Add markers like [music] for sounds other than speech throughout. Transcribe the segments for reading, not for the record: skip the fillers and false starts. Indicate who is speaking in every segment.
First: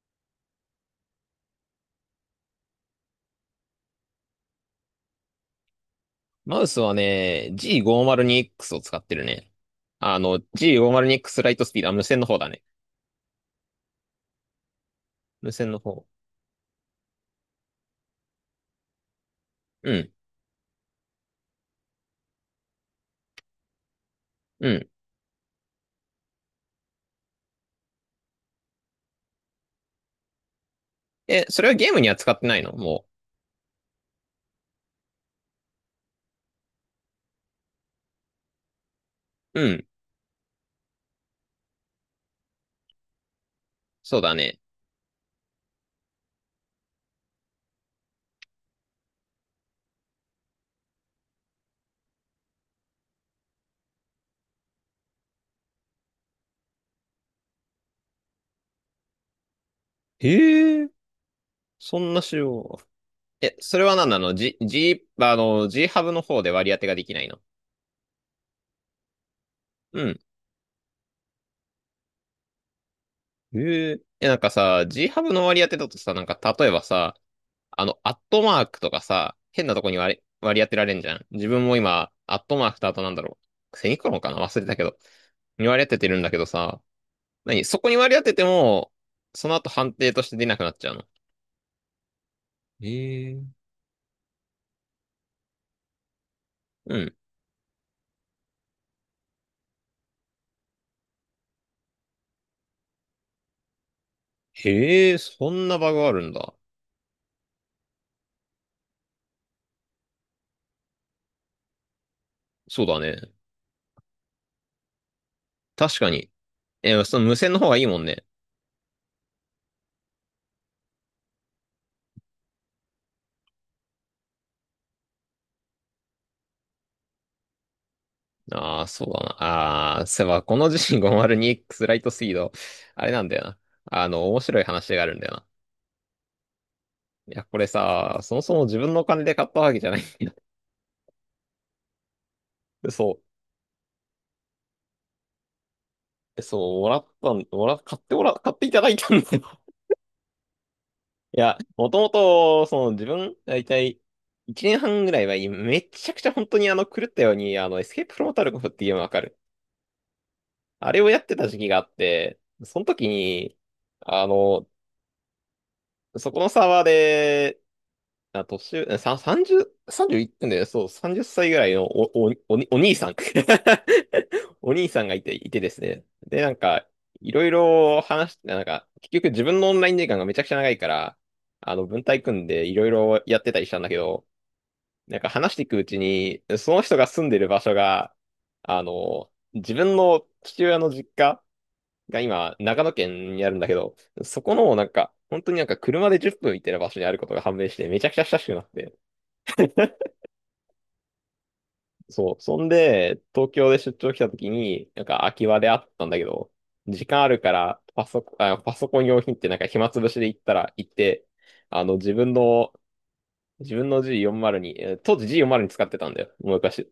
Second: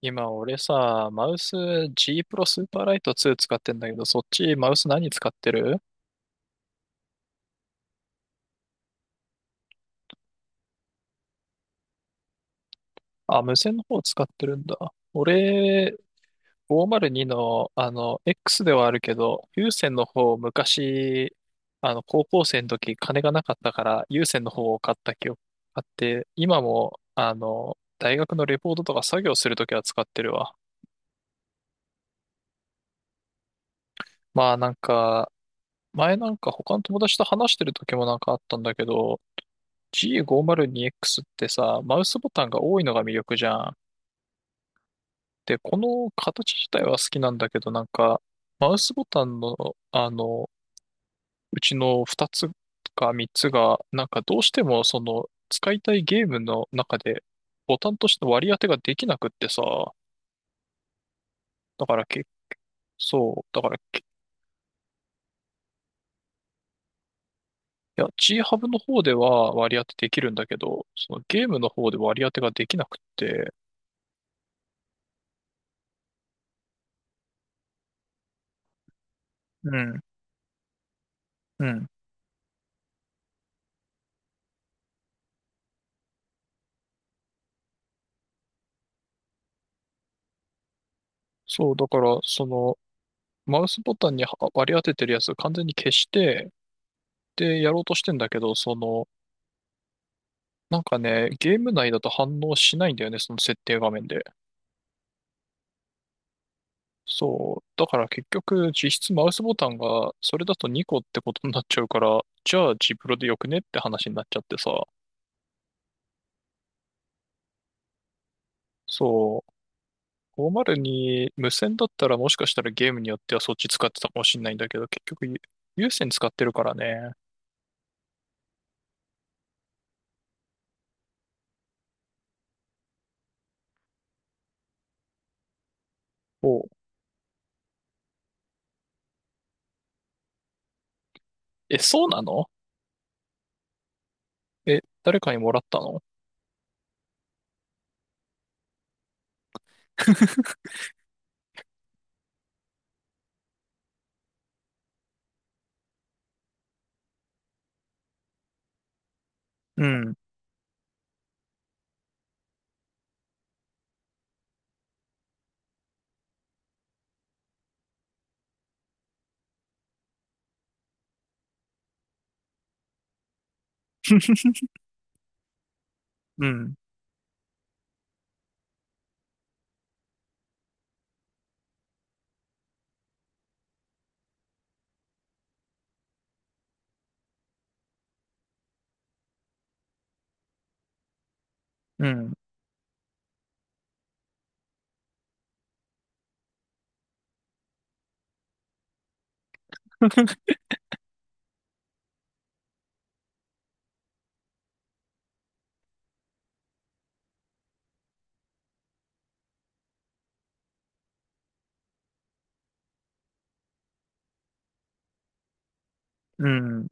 Speaker 1: 今俺さ、マウス G プロスーパーライト2使ってんだけど、そっちマウス何使ってる？
Speaker 2: マウスはね、G502X を使ってるね。G502X ライトスピード、あ、無線の方だね。
Speaker 1: あ、無線の方使ってるんだ。
Speaker 2: 無線の
Speaker 1: 俺、
Speaker 2: 方。
Speaker 1: 502の、X ではあるけど、有
Speaker 2: う
Speaker 1: 線の
Speaker 2: ん、
Speaker 1: 方、昔、高校生の時、金がなかったから、有線の
Speaker 2: う
Speaker 1: 方を
Speaker 2: ん。
Speaker 1: 買った記憶あって、今も、大学のレポートとか作業するときは使ってるわ。
Speaker 2: え、それはゲームには使ってないのも
Speaker 1: まあなんか、前なんか他の友達と話してる時もなんかあったんだけど、
Speaker 2: う。うん、
Speaker 1: G502X ってさ、マウスボタンが多いのが魅力じゃん。
Speaker 2: そうだね。
Speaker 1: で、この形自体は好きなんだけど、なんか、マウスボタンの、あの、うちの2つか3つが、なんかどうしてもその、使いたいゲームの中で、ボタンとしての割り当てができなくってさ、
Speaker 2: へえ、
Speaker 1: だか
Speaker 2: そ
Speaker 1: ら
Speaker 2: んな
Speaker 1: け、
Speaker 2: 仕様。
Speaker 1: そう、
Speaker 2: え、
Speaker 1: だから
Speaker 2: それは
Speaker 1: け、
Speaker 2: 何なの？ G、G、G ハブの方で割り当てができないの
Speaker 1: いや、G ハブの方では割り当て
Speaker 2: う
Speaker 1: でき
Speaker 2: ん。
Speaker 1: るんだけど、そのゲームの方で割り当てができなくって、
Speaker 2: へえ。え、なんかさ、G ハブの割り当てだとさ、なんか例えばさ、アットマークとかさ、変な
Speaker 1: う
Speaker 2: とこに
Speaker 1: ん、
Speaker 2: 割り当てられんじゃん。自
Speaker 1: う
Speaker 2: 分も
Speaker 1: ん。
Speaker 2: 今、アットマークとあとなんだろう。セミコロンかな忘れたけど。に割り当ててるんだけどさ、何そこに割り当てても、その後判定として出なくなっちゃうの。
Speaker 1: そう、だから、その、
Speaker 2: へえ
Speaker 1: マウスボタンには割り当ててるやつを完全に消して、
Speaker 2: うん。
Speaker 1: で、やろうとしてんだけど、その、なんかね、ゲーム内だと反応しないんだよね、その設定画面で。
Speaker 2: へえ、そんなバグあるんだ。
Speaker 1: そう。だから結局、実質マウスボタンが、それだと2個ってことになっちゃうから、じゃあ
Speaker 2: そう
Speaker 1: ジ
Speaker 2: だ
Speaker 1: プロ
Speaker 2: ね。
Speaker 1: でよくねって話になっちゃってさ。
Speaker 2: 確かに。え、その無線の方がいいもんね。
Speaker 1: そう。502無線だったらもしかしたらゲームによってはそっち使ってたかもしんないんだけど、結局有線使ってるからね。
Speaker 2: ああ、そうだな。ああ、そういえば、この G502X ライトスピード、あれなんだよな。面白い話があるんだよな。
Speaker 1: おう。
Speaker 2: いや、これさ、そもそも自分のお金で買ったわけじゃない。
Speaker 1: え、そうなの？
Speaker 2: [laughs] そ
Speaker 1: え、誰かにもらったの？
Speaker 2: う。そう、もらったん、もら、買ってもら、買っていただいたんだよ。[laughs] いや、もともと、その自分、だいたい1年半ぐらいは、めちゃくちゃ本当に狂ったように、エスケープフロモタルコフっていうのわかる。
Speaker 1: うん。
Speaker 2: あれをやってた時期があって、その時に、あの、そこのサーバーで、あ、年上、さ、30、3いってんだよ。そう、30歳ぐらいのお兄さん。[laughs]
Speaker 1: [laughs]
Speaker 2: お兄さんがいてですね。で、
Speaker 1: う
Speaker 2: なん
Speaker 1: ん。[laughs]
Speaker 2: か、いろいろ話して、なんか、結局自分のオンライン時間がめちゃくちゃ長いから、文体組んでいろいろやってたりしたんだけど、なんか話していくうちに、その人が住んでる場所が、自分の父親の実家
Speaker 1: う
Speaker 2: が
Speaker 1: ん。
Speaker 2: 今、長野県にあるんだけど、そこの、なんか、本当になんか車で10分行ってる場所にあることが判明して、めちゃくちゃ親しくなって、
Speaker 1: [laughs]
Speaker 2: そう。そんで、東京で出張来た時に、なんか空き場であったんだけど、時間あるから、パソコン用品ってなんか暇つぶしで行ったら、行って、あの、自分の、自分の G40 に、当時 G40 に使ってたんだよ。
Speaker 1: う
Speaker 2: もう
Speaker 1: ん。
Speaker 2: 昔。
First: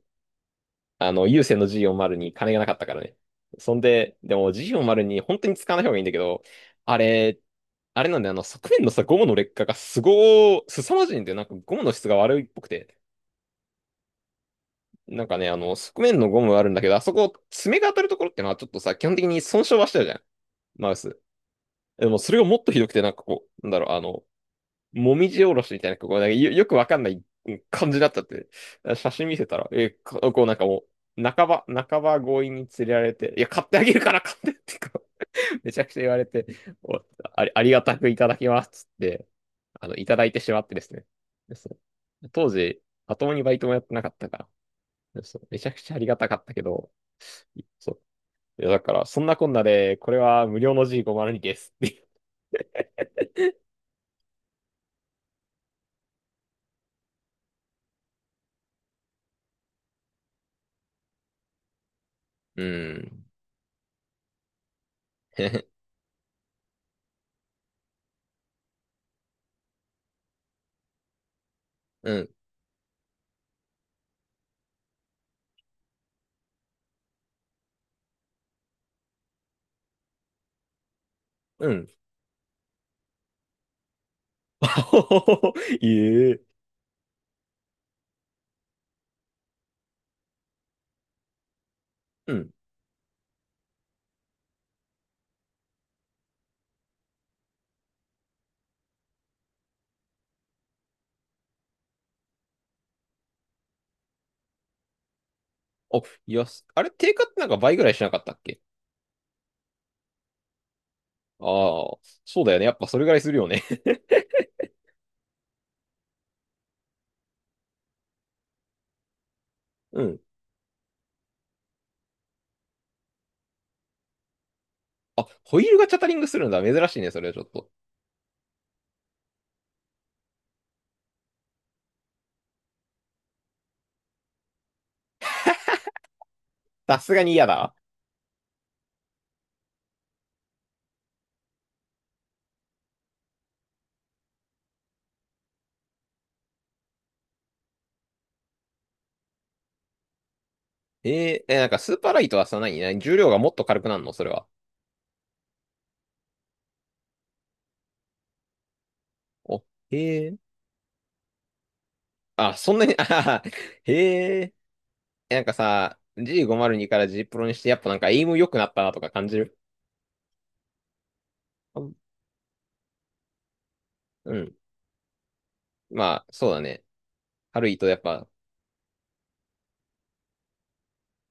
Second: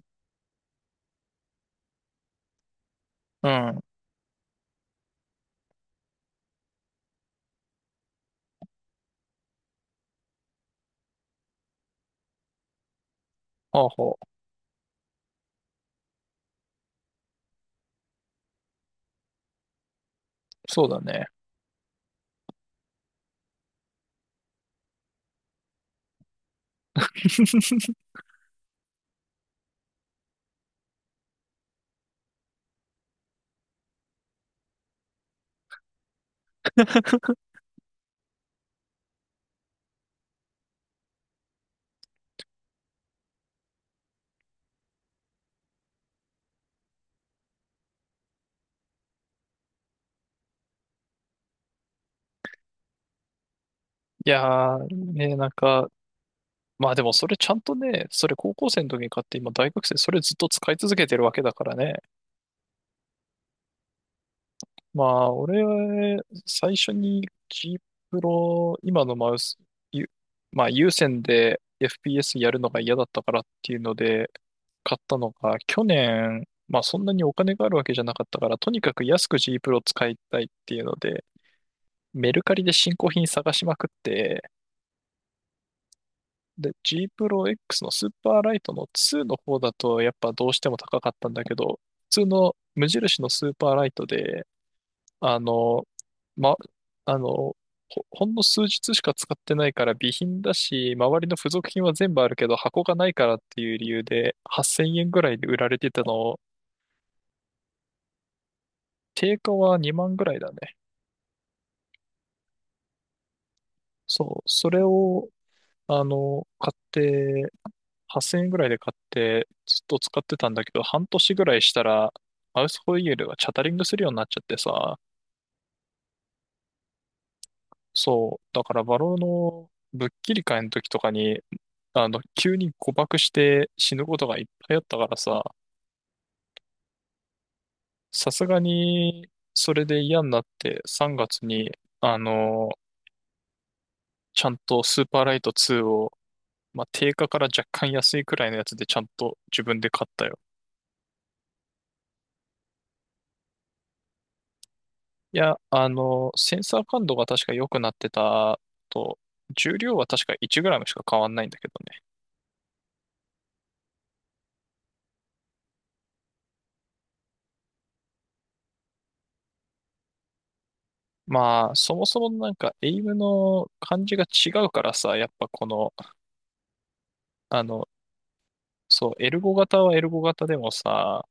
Speaker 2: 有線の G40 に金がなかったからね。
Speaker 1: う
Speaker 2: そん
Speaker 1: ん。
Speaker 2: で、でも G40 に本当に使わない方がいいんだけど、あれ、あれなんだよ、あの、側面のさ、ゴムの劣化がすごー、すさまじいんだよ。なんかゴムの質が悪いっぽくて。
Speaker 1: ほうほう。
Speaker 2: なんかね、側面のゴムはあるんだけど、あそこ、爪が当たるところってのはちょっとさ、基本的に損傷はしてるじゃん、
Speaker 1: そう
Speaker 2: マウ
Speaker 1: だ
Speaker 2: ス。
Speaker 1: ね。
Speaker 2: でも、それがもっとひどくて、もみじおろしみたいな、よくわかんない感じになっ
Speaker 1: [laughs]
Speaker 2: ちゃって、写真見せたら、え、かこうなんかもう、半ば強引に連れられて、いや、買ってあげるから買ってってめちゃくちゃ言われて、おありがたくいただきますっつって、いただいてしまってですね。ですね当時、まともにバイトもやってなかったから、そう、めちゃくちゃありがたかったけど、そう。いや、だから、そんなこんなで、これは無料の G502 です。[laughs]
Speaker 1: いやー、ね、なんか、まあでもそれちゃんとね、それ高校生の時に買って今大学生それずっと使い続けてるわけだからね。
Speaker 2: うん。
Speaker 1: まあ俺
Speaker 2: [laughs]
Speaker 1: は最初に G プロ、今のマウス、ゆまあ有線で
Speaker 2: うん。
Speaker 1: FPS やるのが嫌だったからっていうので買ったのが去年、まあそんなにお金があるわけじゃなかったからとにかく安く G プロ使いたいっていうので
Speaker 2: うん。
Speaker 1: メルカリで新興品探しまくって、
Speaker 2: [laughs] いえ。
Speaker 1: で、G プロ X のスーパーライトの2の方だとやっぱどうしても高かったんだけど、普通
Speaker 2: うん。
Speaker 1: の無印のスーパーライトで、あの、ま、あの、ほ、ほんの数日しか使ってないから備品だし、周りの付属品は全部あるけど箱がないからっていう理由で8000円ぐらいで売られて
Speaker 2: お、
Speaker 1: たのを、
Speaker 2: あれ、定価ってなんか倍ぐらいしなかったっけ。
Speaker 1: 定価は2万ぐらいだね。
Speaker 2: ああー、そうだよね。やっぱそれぐらいするよね。
Speaker 1: そう、それを、買って、8000円ぐらいで買って、ずっ
Speaker 2: [laughs]
Speaker 1: と
Speaker 2: う
Speaker 1: 使
Speaker 2: ん。
Speaker 1: ってたんだけど、半年ぐらいしたら、マウスホイールがチャタリングするようになっちゃってさ、
Speaker 2: あ、ホイールがチャタリングするんだ。珍しいね、それはちょっと。
Speaker 1: そう、だからバローのぶっきり会の時とかに、急に誤爆して死ぬことがいっぱいあったからさ、
Speaker 2: さすがに嫌だ。
Speaker 1: さすがに、それで嫌になって3月に、あの、ちゃんとスーパーライト2を、まあ、定価から若干安いくらいのやつでちゃんと自分で買ったよ。
Speaker 2: えー、え、なんかスーパーライトはさ、何重量がもっと軽くなるのそれは。
Speaker 1: いや、センサー感度が確か良くなってたと、
Speaker 2: お、
Speaker 1: 重量は
Speaker 2: へ
Speaker 1: 確か
Speaker 2: え。
Speaker 1: 1g しか変わんないんだけどね。
Speaker 2: あ、そんなに、[laughs] あははへえ。なんかさ、G502 から G プロにして、やっぱなんかエイム良くなったなとか感じる
Speaker 1: まあ、
Speaker 2: う
Speaker 1: そ
Speaker 2: ん。
Speaker 1: もそもなんか、エイムの感じが
Speaker 2: う
Speaker 1: 違
Speaker 2: ん
Speaker 1: うからさ、やっぱこの、
Speaker 2: まあ、そうだね。ハ
Speaker 1: あ
Speaker 2: ルイと
Speaker 1: の、
Speaker 2: やっぱ、
Speaker 1: そう、エルゴ型はエルゴ型でもさ、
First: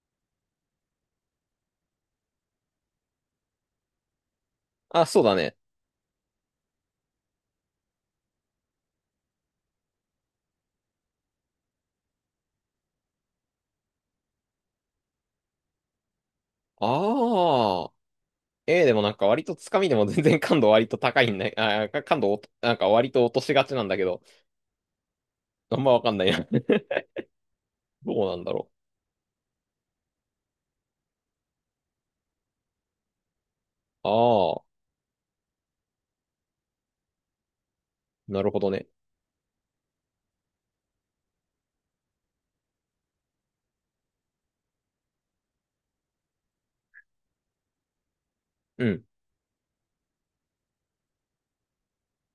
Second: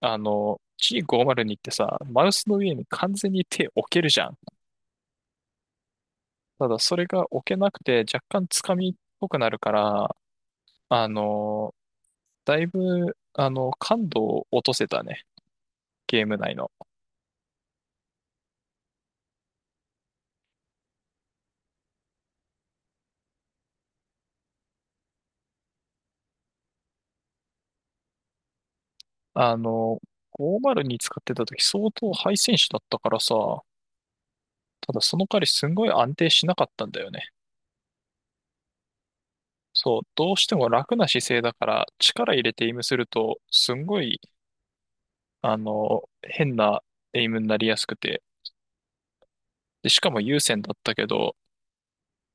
Speaker 1: G502 ってさ、マウスの上に完全に手置けるじゃん。
Speaker 2: あ、そうだね。
Speaker 1: ただ、それが置けなくて、若干つかみっぽくなるから、あの、だいぶ、感度を落とせたね、ゲーム内の。
Speaker 2: ああ。でもなんか割とつかみでも [laughs] 全然感度割と高いんだ、あー、感度おとなんか割と落としがちなんだけど、[laughs] あんまわかんないな。[laughs] どうなんだろ
Speaker 1: あの、502使ってた時相当ハイ選手だったからさ、
Speaker 2: う。ああ、
Speaker 1: ただその代わりすんごい安定しなかったんだよね。
Speaker 2: なるほどね。
Speaker 1: そう、どうしても楽な姿勢だから力入れてエイムするとすんごい、変なエイムになりやすくて、
Speaker 2: うん。
Speaker 1: で、しかも優先だったけど、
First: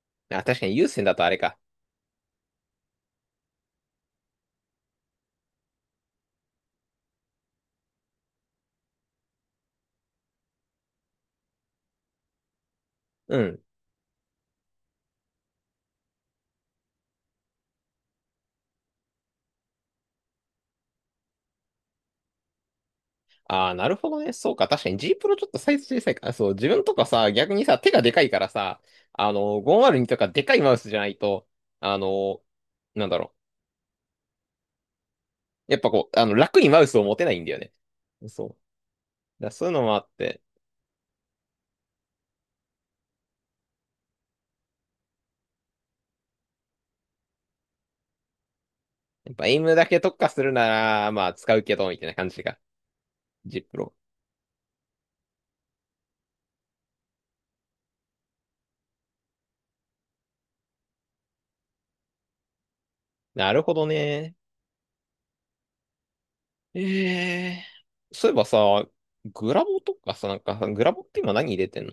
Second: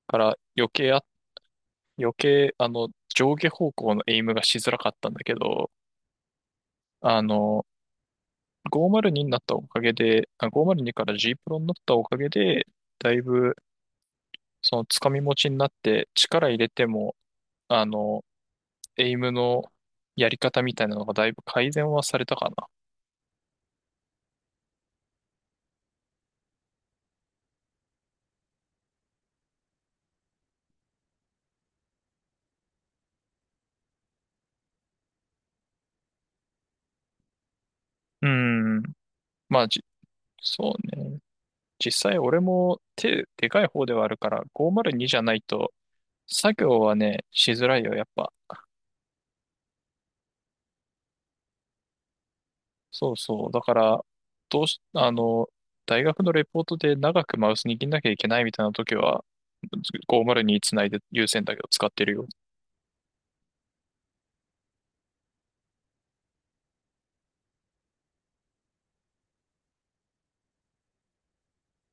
Speaker 1: から
Speaker 2: あ、確か
Speaker 1: 余
Speaker 2: に優
Speaker 1: 計あ、
Speaker 2: 先だとあれか。
Speaker 1: 余計、上下方向のエイムがしづらかったんだけど、あの、ごー0 2にになったおかげで、502から G プロになったおかげで、だい
Speaker 2: う
Speaker 1: ぶ
Speaker 2: ん。
Speaker 1: そのつかみ持ちになって力入れても、あの、エイムのやり方みたいなのがだいぶ改善はされたかな。
Speaker 2: ああ、なるほどね。そうか。確かに G プロちょっとサイズ小さいから。そう、自分とかさ、逆にさ、手がでかいからさ、5 0にとかでかいマウスじゃないと、あの、なんだろやっぱこう、楽にマウスを持てないんだよね。
Speaker 1: う
Speaker 2: そう。だか
Speaker 1: ん。
Speaker 2: ら
Speaker 1: ま
Speaker 2: そ
Speaker 1: あ、
Speaker 2: ういうのもあって、
Speaker 1: そうね。実際俺も手でかい方ではあるから、502じゃないと作業はね、しづらいよ、やっぱ。
Speaker 2: やっぱエイムだけ特化するなら、まあ、使うけど、みたいな感じが。
Speaker 1: そうそう。だ
Speaker 2: G
Speaker 1: か
Speaker 2: プロ。
Speaker 1: ら、どうし、あの、大学のレポートで長くマウス握んなきゃいけないみたいな時は、5 0につないで優先だけど使ってるよ。
Speaker 2: なるほどね。ええそういえばさ、グラボとかさ、なんかさ、グラボって今何入れてんの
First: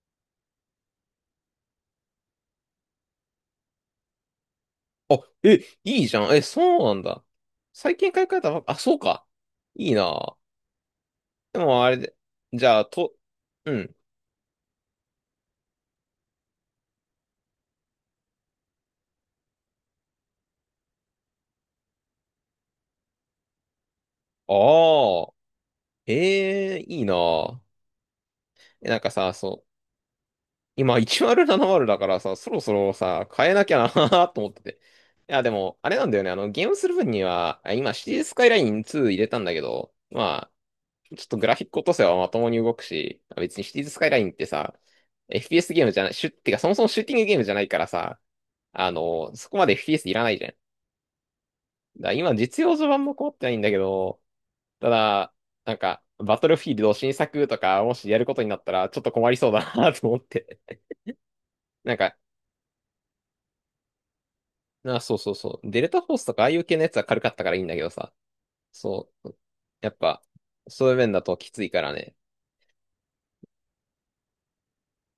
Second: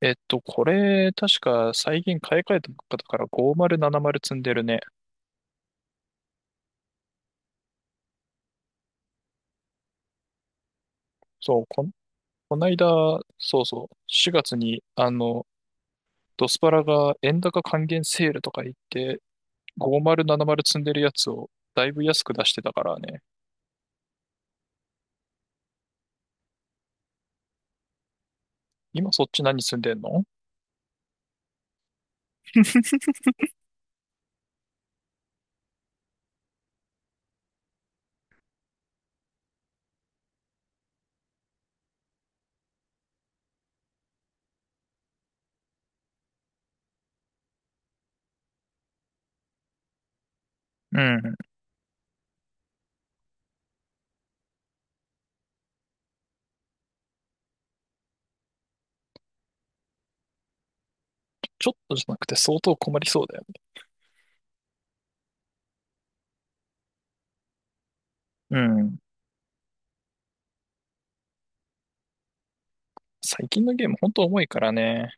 Speaker 1: えっと、これ、確か最近買い替えたばっかだから5070積んでるね。
Speaker 2: あ、え、いいじゃん。え、そうなんだ。最近買い替えたばっか、あ、そうか。いいな。で
Speaker 1: そう、
Speaker 2: もあれで、
Speaker 1: こ
Speaker 2: じ
Speaker 1: ない
Speaker 2: ゃあ、
Speaker 1: だ、
Speaker 2: と、
Speaker 1: そう
Speaker 2: う
Speaker 1: そう、
Speaker 2: ん。
Speaker 1: 4月に、ドスパラが円高還元セールとか言って、5070積んでるやつをだいぶ安く出してたからね。
Speaker 2: ああ、ええいいな。え、なんか
Speaker 1: 今そっ
Speaker 2: さ、
Speaker 1: ち何
Speaker 2: そう、
Speaker 1: 積んでんの？
Speaker 2: 今1070だからさ、そろそろさ、変えなきゃな [laughs] と思ってて。いや、でも、あれなんだよね。ゲームする分には、あ今、シティスカイライン2入れたんだけど、まちょっとグラフィック落とせばまともに動くし、別にシティーズスカイラインってさ、FPS ゲームじゃない、シュってかそもそもシューティングゲームじゃないからさ、そこまで FPS いらないじゃん。だか
Speaker 1: うん。
Speaker 2: ら今実用序盤も困ってないんだけど、ただ、なんか、バトルフィールド新作とか、もしやることになったら、ちょっと困りそうだな [laughs] と思って。
Speaker 1: ちょっ
Speaker 2: [laughs]
Speaker 1: と
Speaker 2: なん
Speaker 1: じゃ
Speaker 2: か、
Speaker 1: なくて相当困りそうだよね？
Speaker 2: そうそうそう。デルタフォースとかああいう系のやつは軽かったからいいんだけどさ、
Speaker 1: うん。
Speaker 2: そう。やっぱ、そういう面だときついからね。
Speaker 1: 最近のゲームほんと重いからね。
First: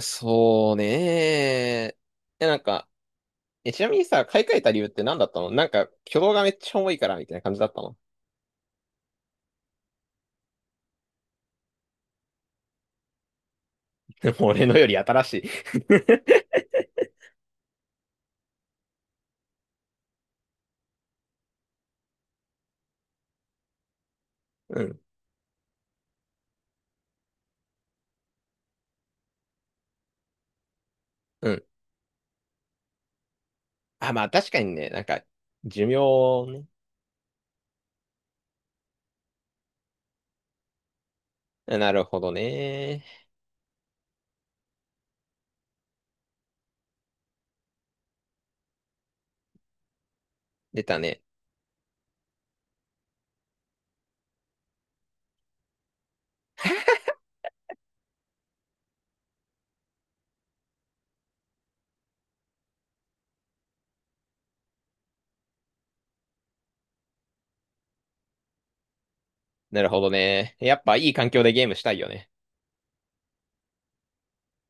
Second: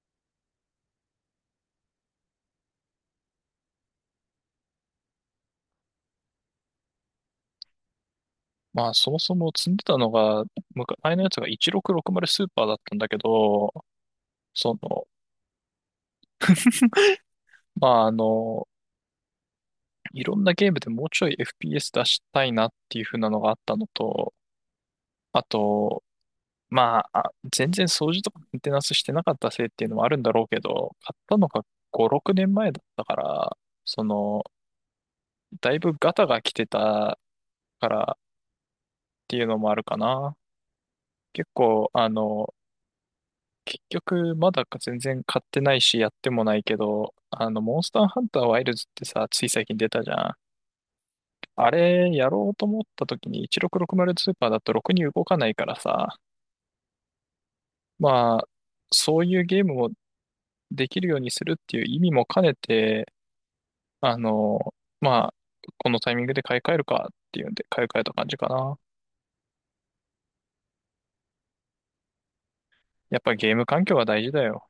Speaker 2: そうねえ、えなんか、え、ちなみにさ、買い替えた理由って何だったのなんか、挙動がめっちゃ重いから、みたいな感じだったの
Speaker 1: まあそもそも積んでたのが、昔前のやつが1660スーパーだったんだけど、
Speaker 2: [laughs] もう俺
Speaker 1: そ
Speaker 2: のより
Speaker 1: の、
Speaker 2: 新しい
Speaker 1: [laughs] まあいろんなゲームでもうちょい FPS 出したいなっていう風なのがあったのと、
Speaker 2: [laughs] うん、
Speaker 1: あと、まあ、全然掃除とかメンテナンスしてなかったせいっていうのもあるんだろうけど、買ったの
Speaker 2: う
Speaker 1: が
Speaker 2: ん。
Speaker 1: 5、6年前だったから、そ
Speaker 2: あ、まあ
Speaker 1: の、
Speaker 2: 確かにね、なんか、
Speaker 1: だい
Speaker 2: 寿
Speaker 1: ぶガタが
Speaker 2: 命
Speaker 1: 来て
Speaker 2: ね。
Speaker 1: たからっていうのもあるかな。結構、
Speaker 2: なる
Speaker 1: あ
Speaker 2: ほど
Speaker 1: の、
Speaker 2: ね。
Speaker 1: 結局、まだか全然買ってないし、やってもないけど、モンスターハンターワイルズってさ、つい最近出たじゃん。
Speaker 2: 出たね。
Speaker 1: あれ、やろうと思った時に1660スーパーだとろくに動かないからさ、まあ、そういうゲームをできるようにするっていう意味も兼ねて、あの、まあ、このタイミングで買い替えるかっていうんで買い替えた感じかな。
Speaker 2: なるほどね。やっぱいい環境でゲームしたいよね。
Speaker 1: やっぱゲーム環境は大事だよ。